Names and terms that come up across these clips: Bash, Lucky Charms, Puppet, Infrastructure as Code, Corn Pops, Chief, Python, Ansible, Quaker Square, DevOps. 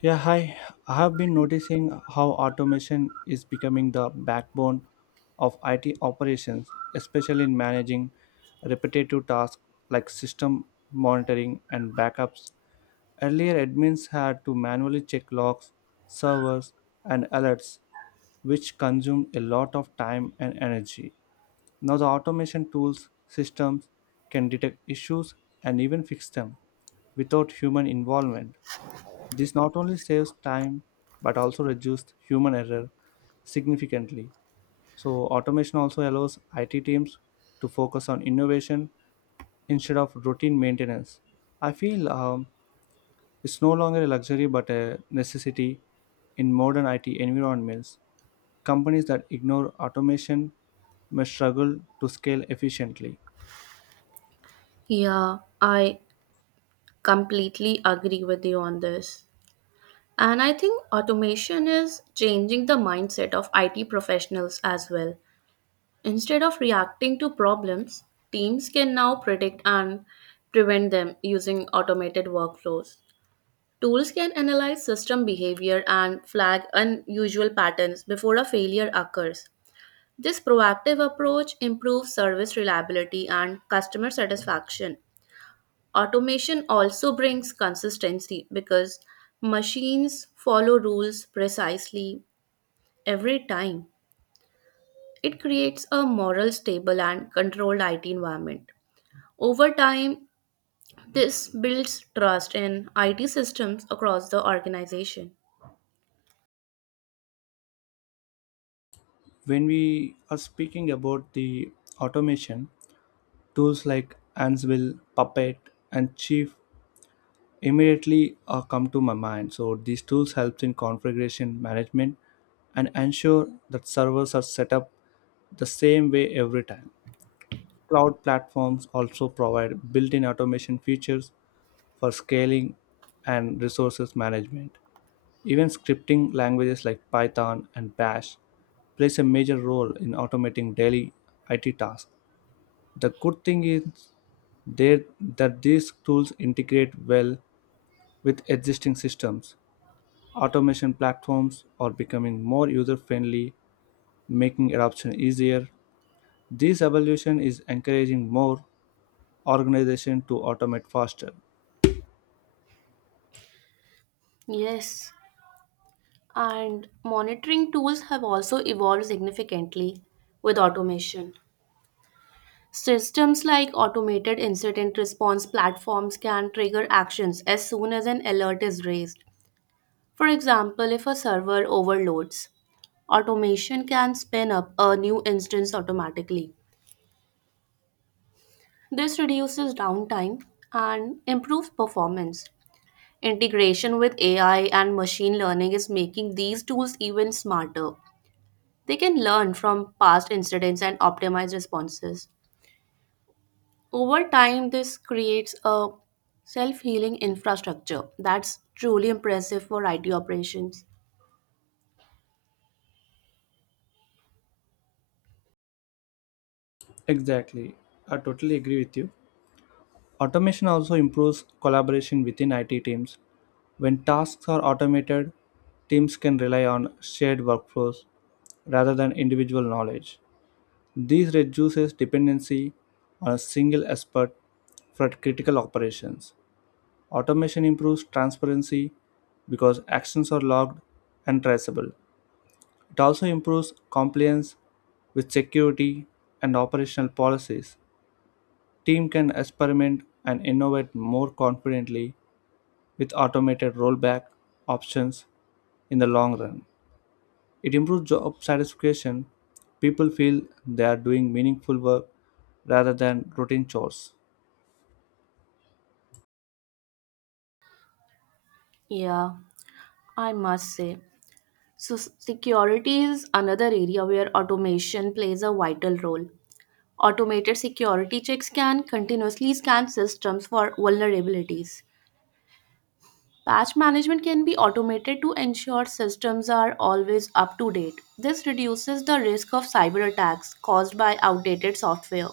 Yeah, hi. I have been noticing how automation is becoming the backbone of IT operations, especially in managing repetitive tasks like system monitoring and backups. Earlier, admins had to manually check logs, servers, and alerts, which consumed a lot of time and energy. Now, the automation tools systems can detect issues and even fix them without human involvement. This not only saves time but also reduces human error significantly. So, automation also allows IT teams to focus on innovation instead of routine maintenance. I feel It's no longer a luxury but a necessity in modern IT environments. Companies that ignore automation may struggle to scale efficiently. Yeah, I completely agree with you on this. And I think automation is changing the mindset of IT professionals as well. Instead of reacting to problems, teams can now predict and prevent them using automated workflows. Tools can analyze system behavior and flag unusual patterns before a failure occurs. This proactive approach improves service reliability and customer satisfaction. Automation also brings consistency because machines follow rules precisely every time. It creates a moral, stable, and controlled IT environment. Over time, this builds trust in IT systems across the organization. When we are speaking about the automation, tools like Ansible, Puppet, and Chief immediately come to my mind. So these tools helps in configuration management and ensure that servers are set up the same way every time. Cloud platforms also provide built-in automation features for scaling and resources management. Even scripting languages like Python and Bash plays a major role in automating daily IT tasks. The good thing is they, that these tools integrate well with existing systems. Automation platforms are becoming more user-friendly, making adoption easier. This evolution is encouraging more organizations to automate faster. Yes, and monitoring tools have also evolved significantly with automation. Systems like automated incident response platforms can trigger actions as soon as an alert is raised. For example, if a server overloads, automation can spin up a new instance automatically. This reduces downtime and improves performance. Integration with AI and machine learning is making these tools even smarter. They can learn from past incidents and optimize responses. Over time, this creates a self healing infrastructure that's truly impressive for IT operations. Exactly. I totally agree with you. Automation also improves collaboration within IT teams. When tasks are automated, teams can rely on shared workflows rather than individual knowledge. This reduces dependency on a single expert for critical operations. Automation improves transparency because actions are logged and traceable. It also improves compliance with security and operational policies. Team can experiment and innovate more confidently with automated rollback options in the long run. It improves job satisfaction. People feel they are doing meaningful work rather than routine chores. Yeah, I must say. So, security is another area where automation plays a vital role. Automated security checks can continuously scan systems for vulnerabilities. Patch management can be automated to ensure systems are always up to date. This reduces the risk of cyber attacks caused by outdated software.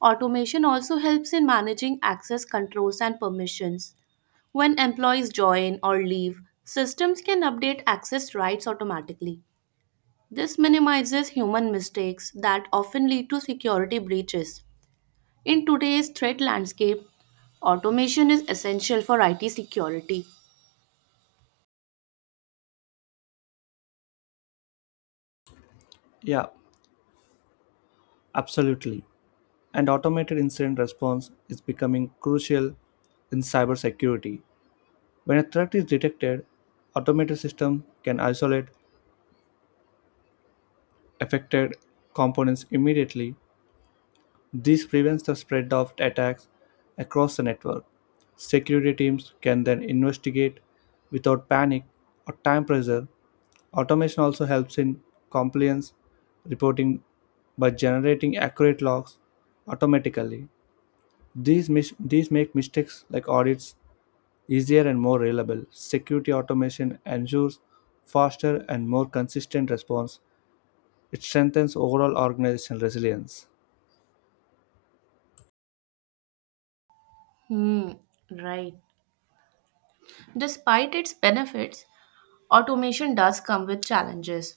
Automation also helps in managing access controls and permissions. When employees join or leave, systems can update access rights automatically. This minimizes human mistakes that often lead to security breaches. In today's threat landscape, automation is essential for IT security. Yeah, absolutely. And automated incident response is becoming crucial in cybersecurity. When a threat is detected, automated systems can isolate affected components immediately. This prevents the spread of attacks across the network. Security teams can then investigate without panic or time pressure. Automation also helps in compliance reporting by generating accurate logs automatically. These make mistakes like audits easier and more reliable. Security automation ensures faster and more consistent response. It strengthens overall organizational resilience. Hmm, right. Despite its benefits, automation does come with challenges.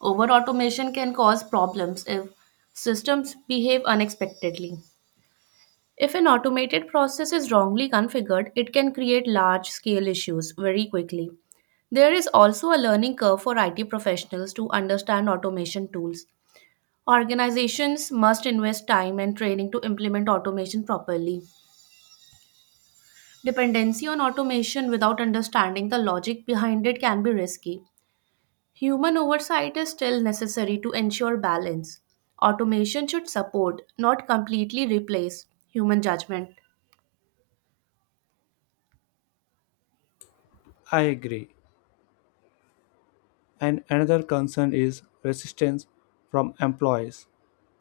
Over automation can cause problems if systems behave unexpectedly. If an automated process is wrongly configured, it can create large scale issues very quickly. There is also a learning curve for IT professionals to understand automation tools. Organizations must invest time and training to implement automation properly. Dependency on automation without understanding the logic behind it can be risky. Human oversight is still necessary to ensure balance. Automation should support, not completely replace, human judgment. I agree. And another concern is resistance from employees.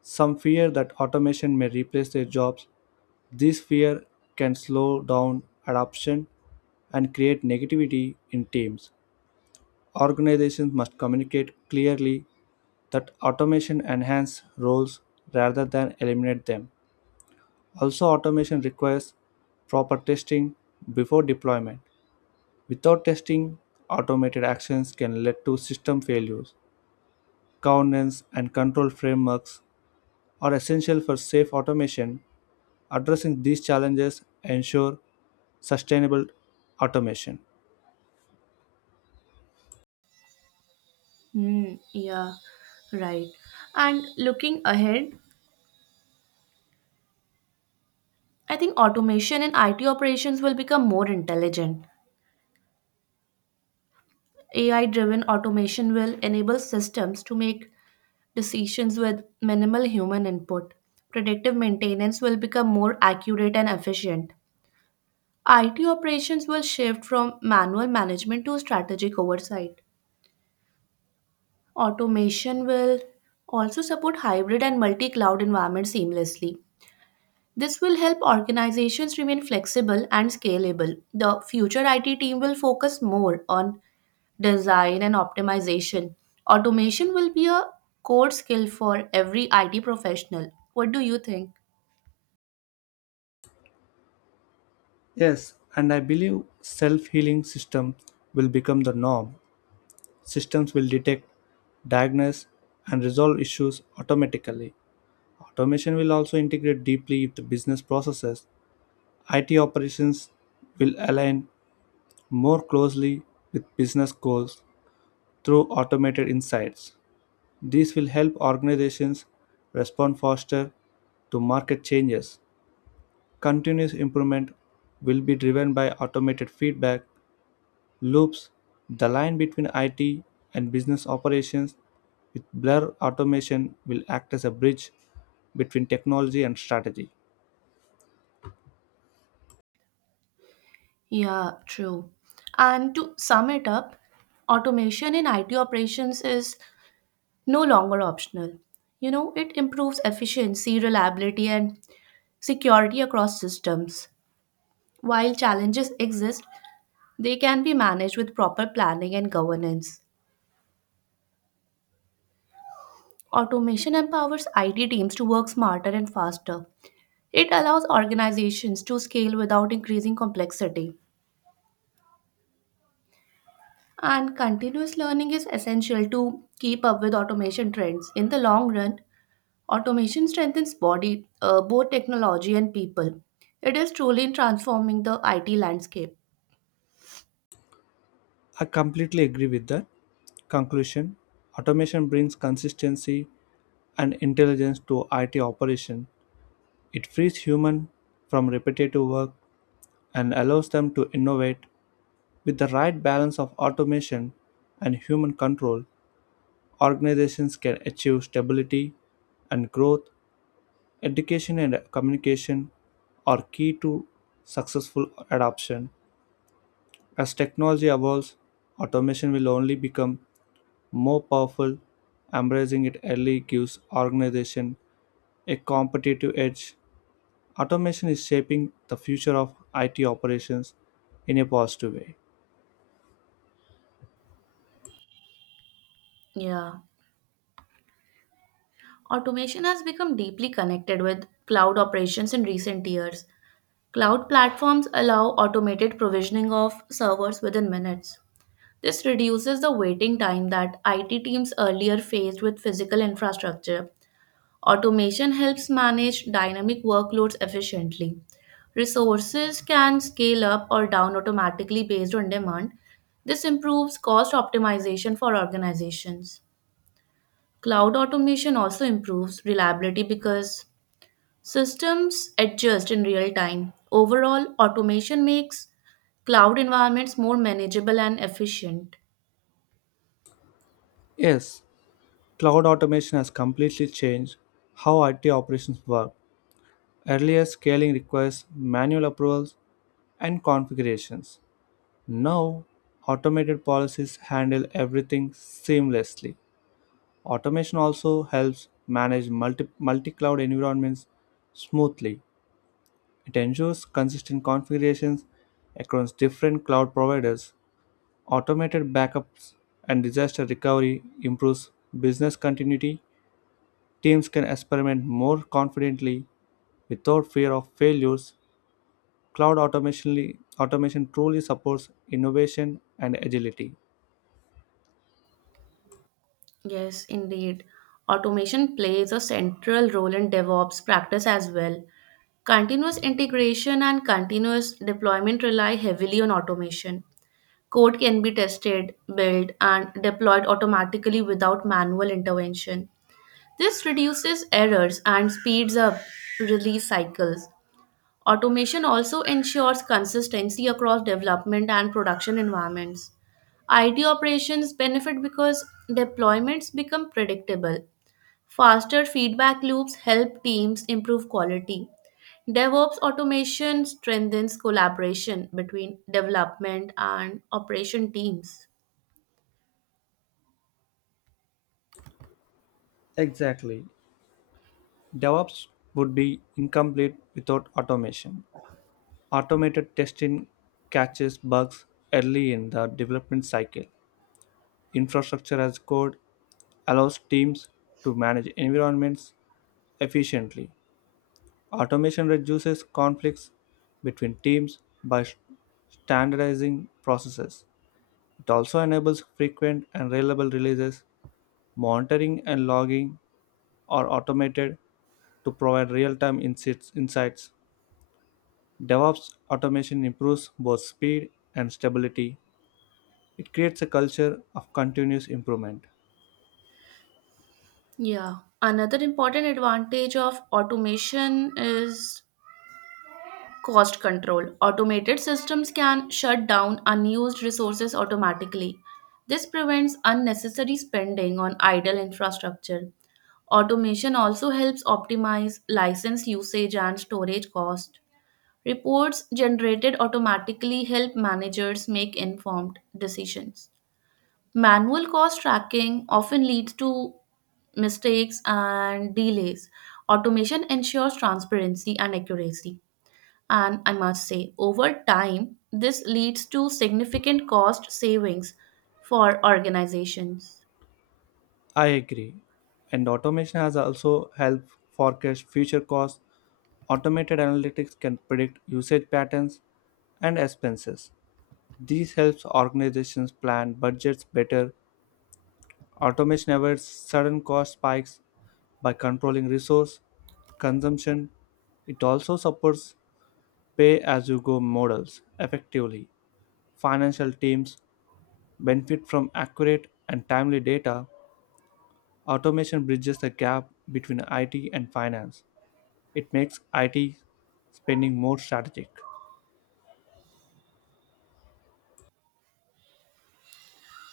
Some fear that automation may replace their jobs. This fear can slow down adoption and create negativity in teams. Organizations must communicate clearly that automation enhances roles rather than eliminate them. Also, automation requires proper testing before deployment. Without testing, automated actions can lead to system failures. Governance and control frameworks are essential for safe automation. Addressing these challenges ensure sustainable automation. Hmm, yeah, right. And looking ahead, I think automation in IT operations will become more intelligent. AI driven automation will enable systems to make decisions with minimal human input. Predictive maintenance will become more accurate and efficient. IT operations will shift from manual management to strategic oversight. Automation will also support hybrid and multi cloud environments seamlessly. This will help organizations remain flexible and scalable. The future IT team will focus more on design and optimization. Automation will be a core skill for every IT professional. What do you think? Yes, and I believe self-healing systems will become the norm. Systems will detect, diagnose and resolve issues automatically. Automation will also integrate deeply with the business processes. IT operations will align more closely with business goals through automated insights. This will help organizations respond faster to market changes. Continuous improvement will be driven by automated feedback loops. The line between IT and business operations with blur automation will act as a bridge between technology and strategy. Yeah, true. And to sum it up, automation in IT operations is no longer optional. You know, it improves efficiency, reliability, and security across systems. While challenges exist, they can be managed with proper planning and governance. Automation empowers IT teams to work smarter and faster. It allows organizations to scale without increasing complexity. And continuous learning is essential to keep up with automation trends. In the long run, automation strengthens both technology and people. It is truly transforming the IT landscape. I completely agree with that. Conclusion: automation brings consistency and intelligence to IT operation. It frees humans from repetitive work and allows them to innovate. With the right balance of automation and human control, organizations can achieve stability and growth. Education and communication are key to successful adoption. As technology evolves, automation will only become more powerful. Embracing it early gives organization a competitive edge. Automation is shaping the future of IT operations in a positive way. Yeah. Automation has become deeply connected with cloud operations in recent years. Cloud platforms allow automated provisioning of servers within minutes. This reduces the waiting time that IT teams earlier faced with physical infrastructure. Automation helps manage dynamic workloads efficiently. Resources can scale up or down automatically based on demand. This improves cost optimization for organizations. Cloud automation also improves reliability because systems adjust in real time. Overall, automation makes cloud environments more manageable and efficient. Yes, cloud automation has completely changed how IT operations work. Earlier, scaling requires manual approvals and configurations. Now, automated policies handle everything seamlessly. Automation also helps manage multi cloud environments smoothly. It ensures consistent configurations across different cloud providers, automated backups, and disaster recovery improves business continuity. Teams can experiment more confidently without fear of failures. Automation truly supports innovation and agility. Yes, indeed. Automation plays a central role in DevOps practice as well. Continuous integration and continuous deployment rely heavily on automation. Code can be tested, built, and deployed automatically without manual intervention. This reduces errors and speeds up release cycles. Automation also ensures consistency across development and production environments. IT operations benefit because deployments become predictable. Faster feedback loops help teams improve quality. DevOps automation strengthens collaboration between development and operation teams. Exactly. DevOps would be incomplete without automation. Automated testing catches bugs early in the development cycle. Infrastructure as code allows teams to manage environments efficiently. Automation reduces conflicts between teams by standardizing processes. It also enables frequent and reliable releases. Monitoring and logging are automated to provide real time insights. DevOps automation improves both speed and stability. It creates a culture of continuous improvement. Yeah. Another important advantage of automation is cost control. Automated systems can shut down unused resources automatically. This prevents unnecessary spending on idle infrastructure. Automation also helps optimize license usage and storage cost. Reports generated automatically help managers make informed decisions. Manual cost tracking often leads to mistakes and delays. Automation ensures transparency and accuracy. And I must say, over time, this leads to significant cost savings for organizations. I agree. And automation has also helped forecast future costs. Automated analytics can predict usage patterns and expenses. This helps organizations plan budgets better. Automation avoids sudden cost spikes by controlling resource consumption. It also supports pay as you go models effectively. Financial teams benefit from accurate and timely data. Automation bridges the gap between IT and finance. It makes IT spending more strategic.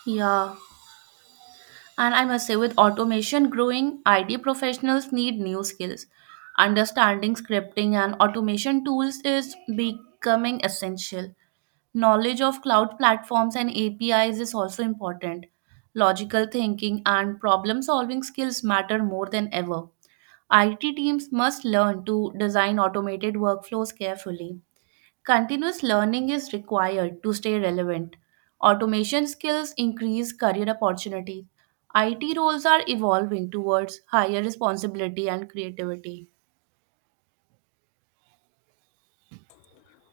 Yeah, and I must say, with automation growing, IT professionals need new skills. Understanding scripting and automation tools is becoming essential. Knowledge of cloud platforms and APIs is also important. Logical thinking and problem solving skills matter more than ever. IT teams must learn to design automated workflows carefully. Continuous learning is required to stay relevant. Automation skills increase career opportunities. IT roles are evolving towards higher responsibility and creativity.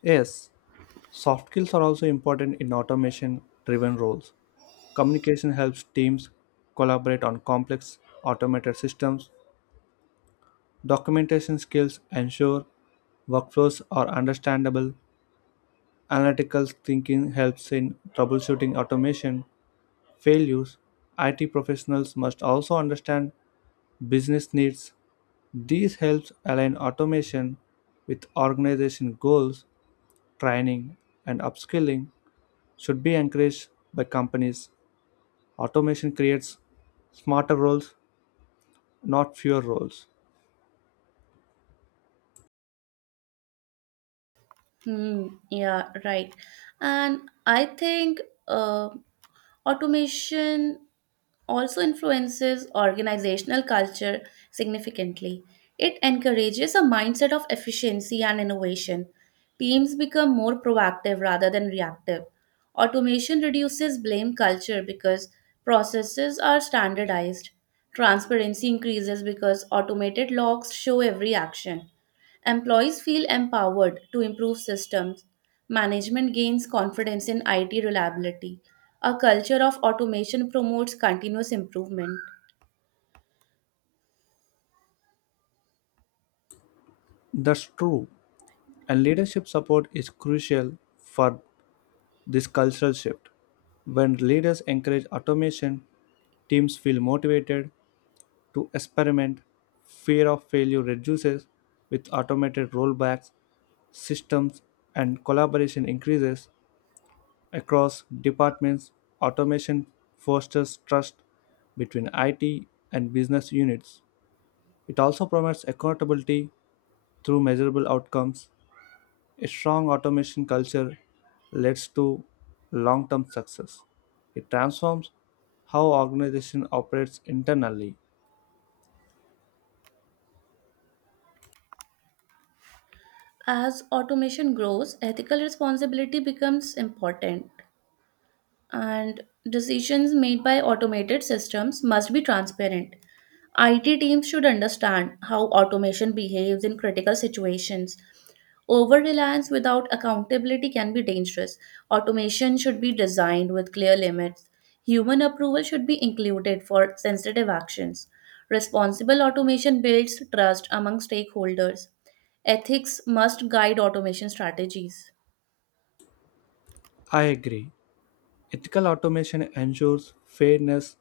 Yes, soft skills are also important in automation driven roles. Communication helps teams collaborate on complex automated systems. Documentation skills ensure workflows are understandable. Analytical thinking helps in troubleshooting automation failures. IT professionals must also understand business needs. These helps align automation with organization goals. Training and upskilling should be encouraged by companies. Automation creates smarter roles, not fewer roles. Hmm, yeah, right. And I think uh, automation also influences organizational culture significantly. It encourages a mindset of efficiency and innovation. Teams become more proactive rather than reactive. Automation reduces blame culture because processes are standardized. Transparency increases because automated logs show every action. Employees feel empowered to improve systems. Management gains confidence in IT reliability. A culture of automation promotes continuous improvement. That's true, and leadership support is crucial for this cultural shift. When leaders encourage automation, teams feel motivated to experiment. Fear of failure reduces with automated rollbacks, systems, and collaboration increases across departments. Automation fosters trust between IT and business units. It also promotes accountability through measurable outcomes. A strong automation culture leads to long term success. It transforms how organization operates internally. As automation grows, ethical responsibility becomes important, and decisions made by automated systems must be transparent. IT teams should understand how automation behaves in critical situations. Over reliance without accountability can be dangerous. Automation should be designed with clear limits. Human approval should be included for sensitive actions. Responsible automation builds trust among stakeholders. Ethics must guide automation strategies. I agree. Ethical automation ensures fairness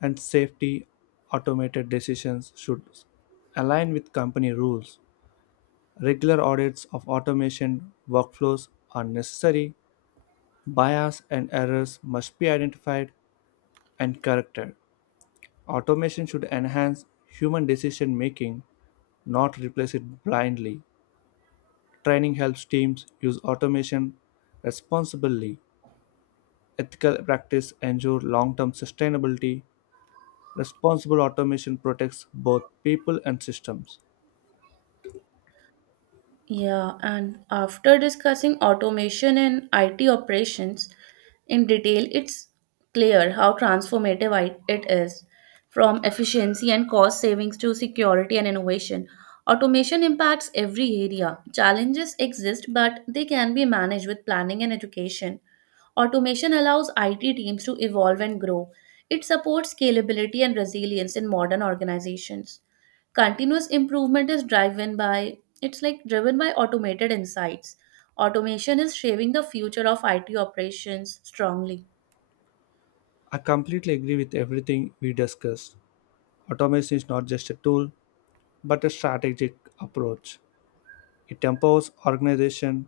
and safety. Automated decisions should align with company rules. Regular audits of automation workflows are necessary. Bias and errors must be identified and corrected. Automation should enhance human decision making, not replace it blindly. Training helps teams use automation responsibly. Ethical practice ensures long-term sustainability. Responsible automation protects both people and systems. Yeah, and after discussing automation and IT operations in detail, it's clear how transformative it is. From efficiency and cost savings to security and innovation, automation impacts every area. Challenges exist, but they can be managed with planning and education. Automation allows IT teams to evolve and grow. It supports scalability and resilience in modern organizations. Continuous improvement is driven by it's like driven by automated insights. Automation is shaping the future of IT operations strongly. I completely agree with everything we discussed. Automation is not just a tool, but a strategic approach. It empowers organizations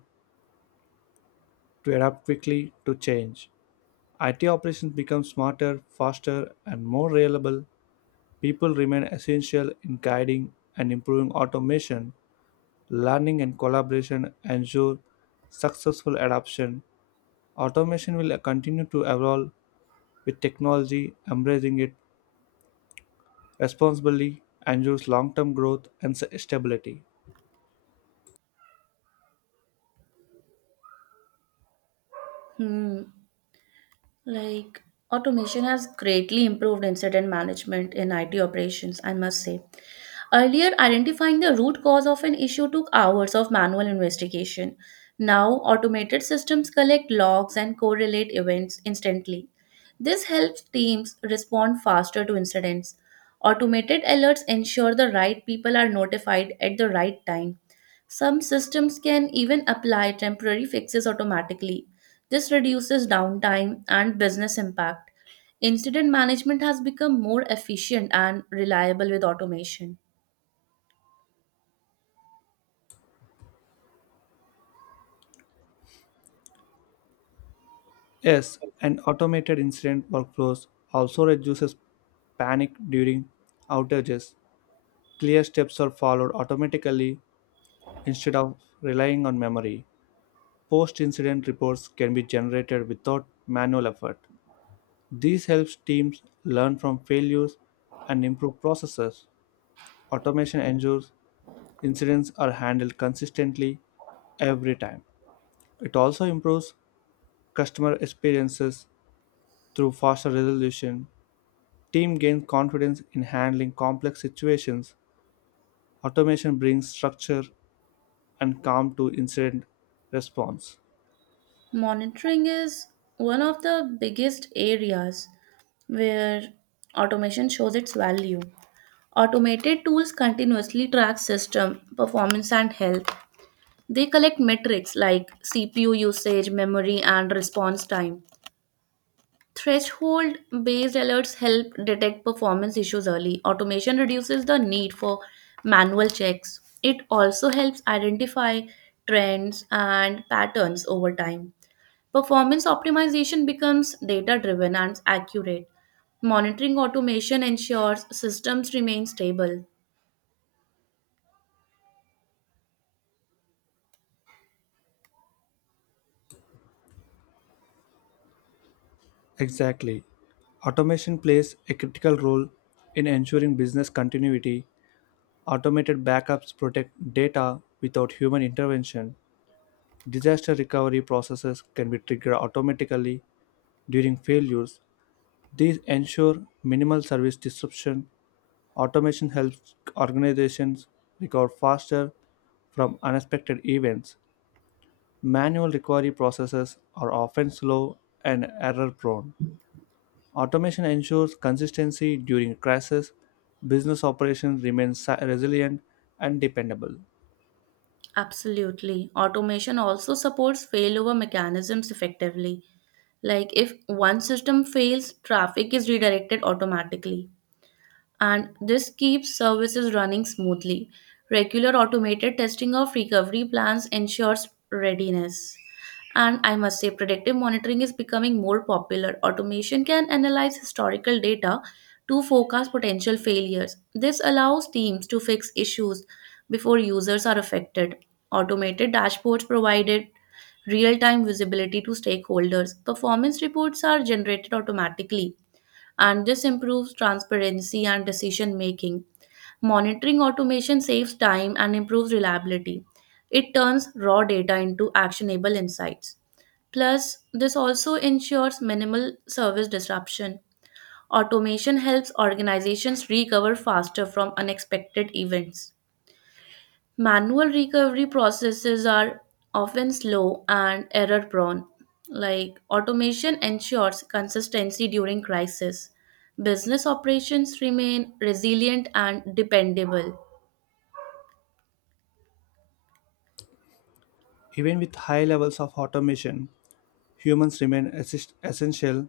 to adapt quickly to change. IT operations become smarter, faster, and more reliable. People remain essential in guiding and improving automation. Learning and collaboration ensure successful adoption. Automation will continue to evolve with technology. Embracing it responsibly ensures long term growth and stability. Hmm. Like automation has greatly improved incident management in IT operations, I must say. Earlier, identifying the root cause of an issue took hours of manual investigation. Now, automated systems collect logs and correlate events instantly. This helps teams respond faster to incidents. Automated alerts ensure the right people are notified at the right time. Some systems can even apply temporary fixes automatically. This reduces downtime and business impact. Incident management has become more efficient and reliable with automation. Yes, and automated incident workflows also reduces panic during outages. Clear steps are followed automatically instead of relying on memory. Post-incident reports can be generated without manual effort. This helps teams learn from failures and improve processes. Automation ensures incidents are handled consistently every time. It also improves customer experiences through faster resolution. Team gains confidence in handling complex situations. Automation brings structure and calm to incident response. Monitoring is one of the biggest areas where automation shows its value. Automated tools continuously track system performance and health. They collect metrics like CPU usage, memory, and response time. Threshold based alerts help detect performance issues early. Automation reduces the need for manual checks. It also helps identify trends and patterns over time. Performance optimization becomes data driven and accurate. Monitoring automation ensures systems remain stable. Exactly. Automation plays a critical role in ensuring business continuity. Automated backups protect data without human intervention. Disaster recovery processes can be triggered automatically during failures. These ensure minimal service disruption. Automation helps organizations recover faster from unexpected events. Manual recovery processes are often slow and error prone. Automation ensures consistency during crisis, business operations remain resilient and dependable. Absolutely. Automation also supports failover mechanisms effectively. Like if one system fails, traffic is redirected automatically, and this keeps services running smoothly. Regular automated testing of recovery plans ensures readiness. And I must say, predictive monitoring is becoming more popular. Automation can analyze historical data to forecast potential failures. This allows teams to fix issues before users are affected. Automated dashboards provided real time visibility to stakeholders. Performance reports are generated automatically, and this improves transparency and decision making. Monitoring automation saves time and improves reliability. It turns raw data into actionable insights. Plus, this also ensures minimal service disruption. Automation helps organizations recover faster from unexpected events. Manual recovery processes are often slow and error prone. Like automation ensures consistency during crisis. Business operations remain resilient and dependable. Even with high levels of automation, humans remain essential.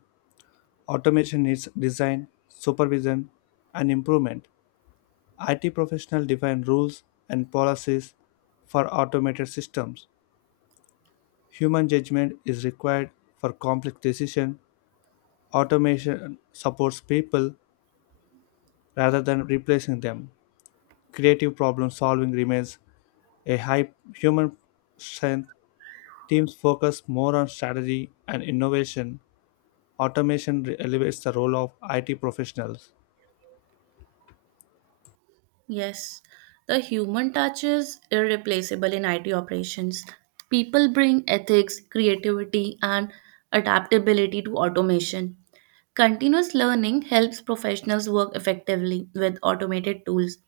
Automation needs design, supervision, and improvement. IT professionals define rules and policies for automated systems. Human judgment is required for complex decisions. Automation supports people rather than replacing them. Creative problem solving remains a high human strength. Teams focus more on strategy and innovation. Automation elevates the role of IT professionals. Yes, the human touch is irreplaceable in IT operations. People bring ethics, creativity, and adaptability to automation. Continuous learning helps professionals work effectively with automated tools.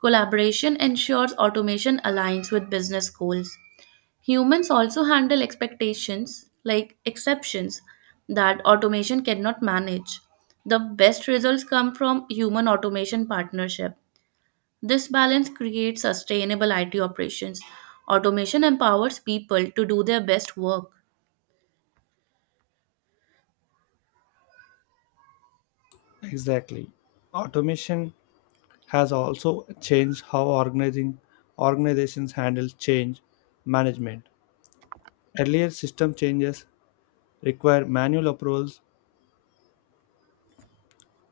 Collaboration ensures automation aligns with business goals. Humans also handle expectations like exceptions that automation cannot manage. The best results come from human automation partnership. This balance creates sustainable IT operations. Automation empowers people to do their best work. Exactly. Automation has also changed how organizing organizations handle change management. Earlier system changes require manual approvals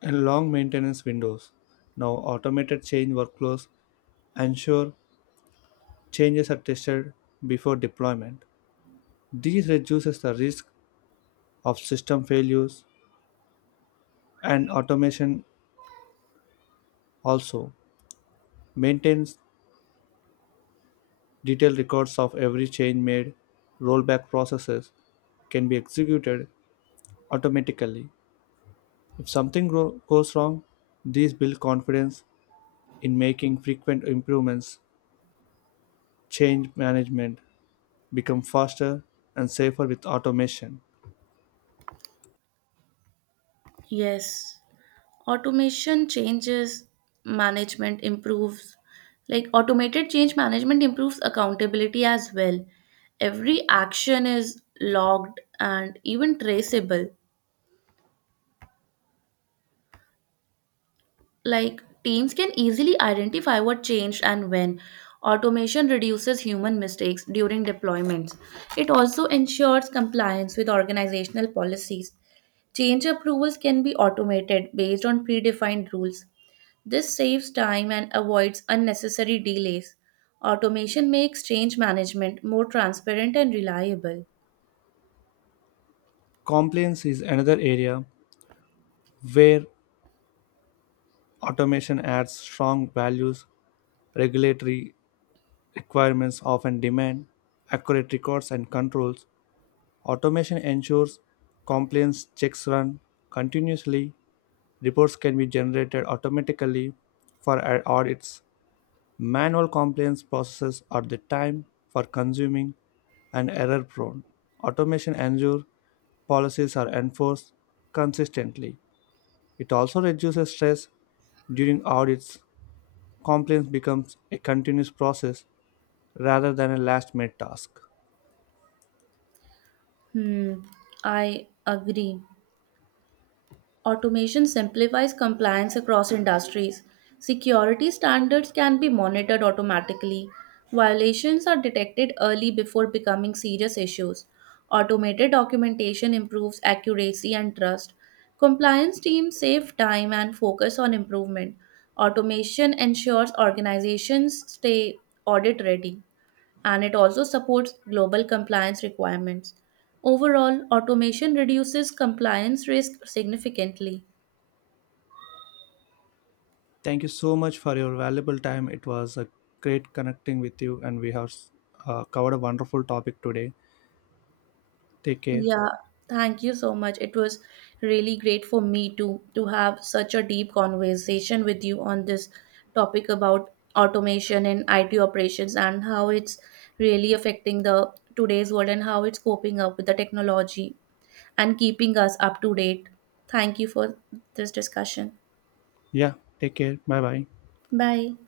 and long maintenance windows. Now automated change workflows ensure changes are tested before deployment. This reduces the risk of system failures, and automation also maintains detailed records of every change made. Rollback processes can be executed automatically if something goes wrong. These build confidence in making frequent improvements. Change management become faster and safer with automation. Yes, automation changes management improves like automated change management improves accountability as well. Every action is logged and even traceable. Like teams can easily identify what changed and when. Automation reduces human mistakes during deployments. It also ensures compliance with organizational policies. Change approvals can be automated based on predefined rules. This saves time and avoids unnecessary delays. Automation makes change management more transparent and reliable. Compliance is another area where automation adds strong values. Regulatory requirements often demand accurate records and controls. Automation ensures compliance checks run continuously. Reports can be generated automatically for audits. Manual compliance processes are the time for consuming and error prone. Automation ensures policies are enforced consistently. It also reduces stress during audits. Compliance becomes a continuous process rather than a last minute task. Hmm, I agree. Automation simplifies compliance across industries. Security standards can be monitored automatically. Violations are detected early before becoming serious issues. Automated documentation improves accuracy and trust. Compliance teams save time and focus on improvement. Automation ensures organizations stay audit ready, and it also supports global compliance requirements. Overall, automation reduces compliance risk significantly. Thank you so much for your valuable time. It was a great connecting with you, and we have covered a wonderful topic today. Take care. Yeah, thank you so much. It was really great for me to have such a deep conversation with you on this topic about automation and IT operations and how it's really affecting the today's world and how it's coping up with the technology and keeping us up to date. Thank you for this discussion. Yeah, take care. Bye bye. Bye.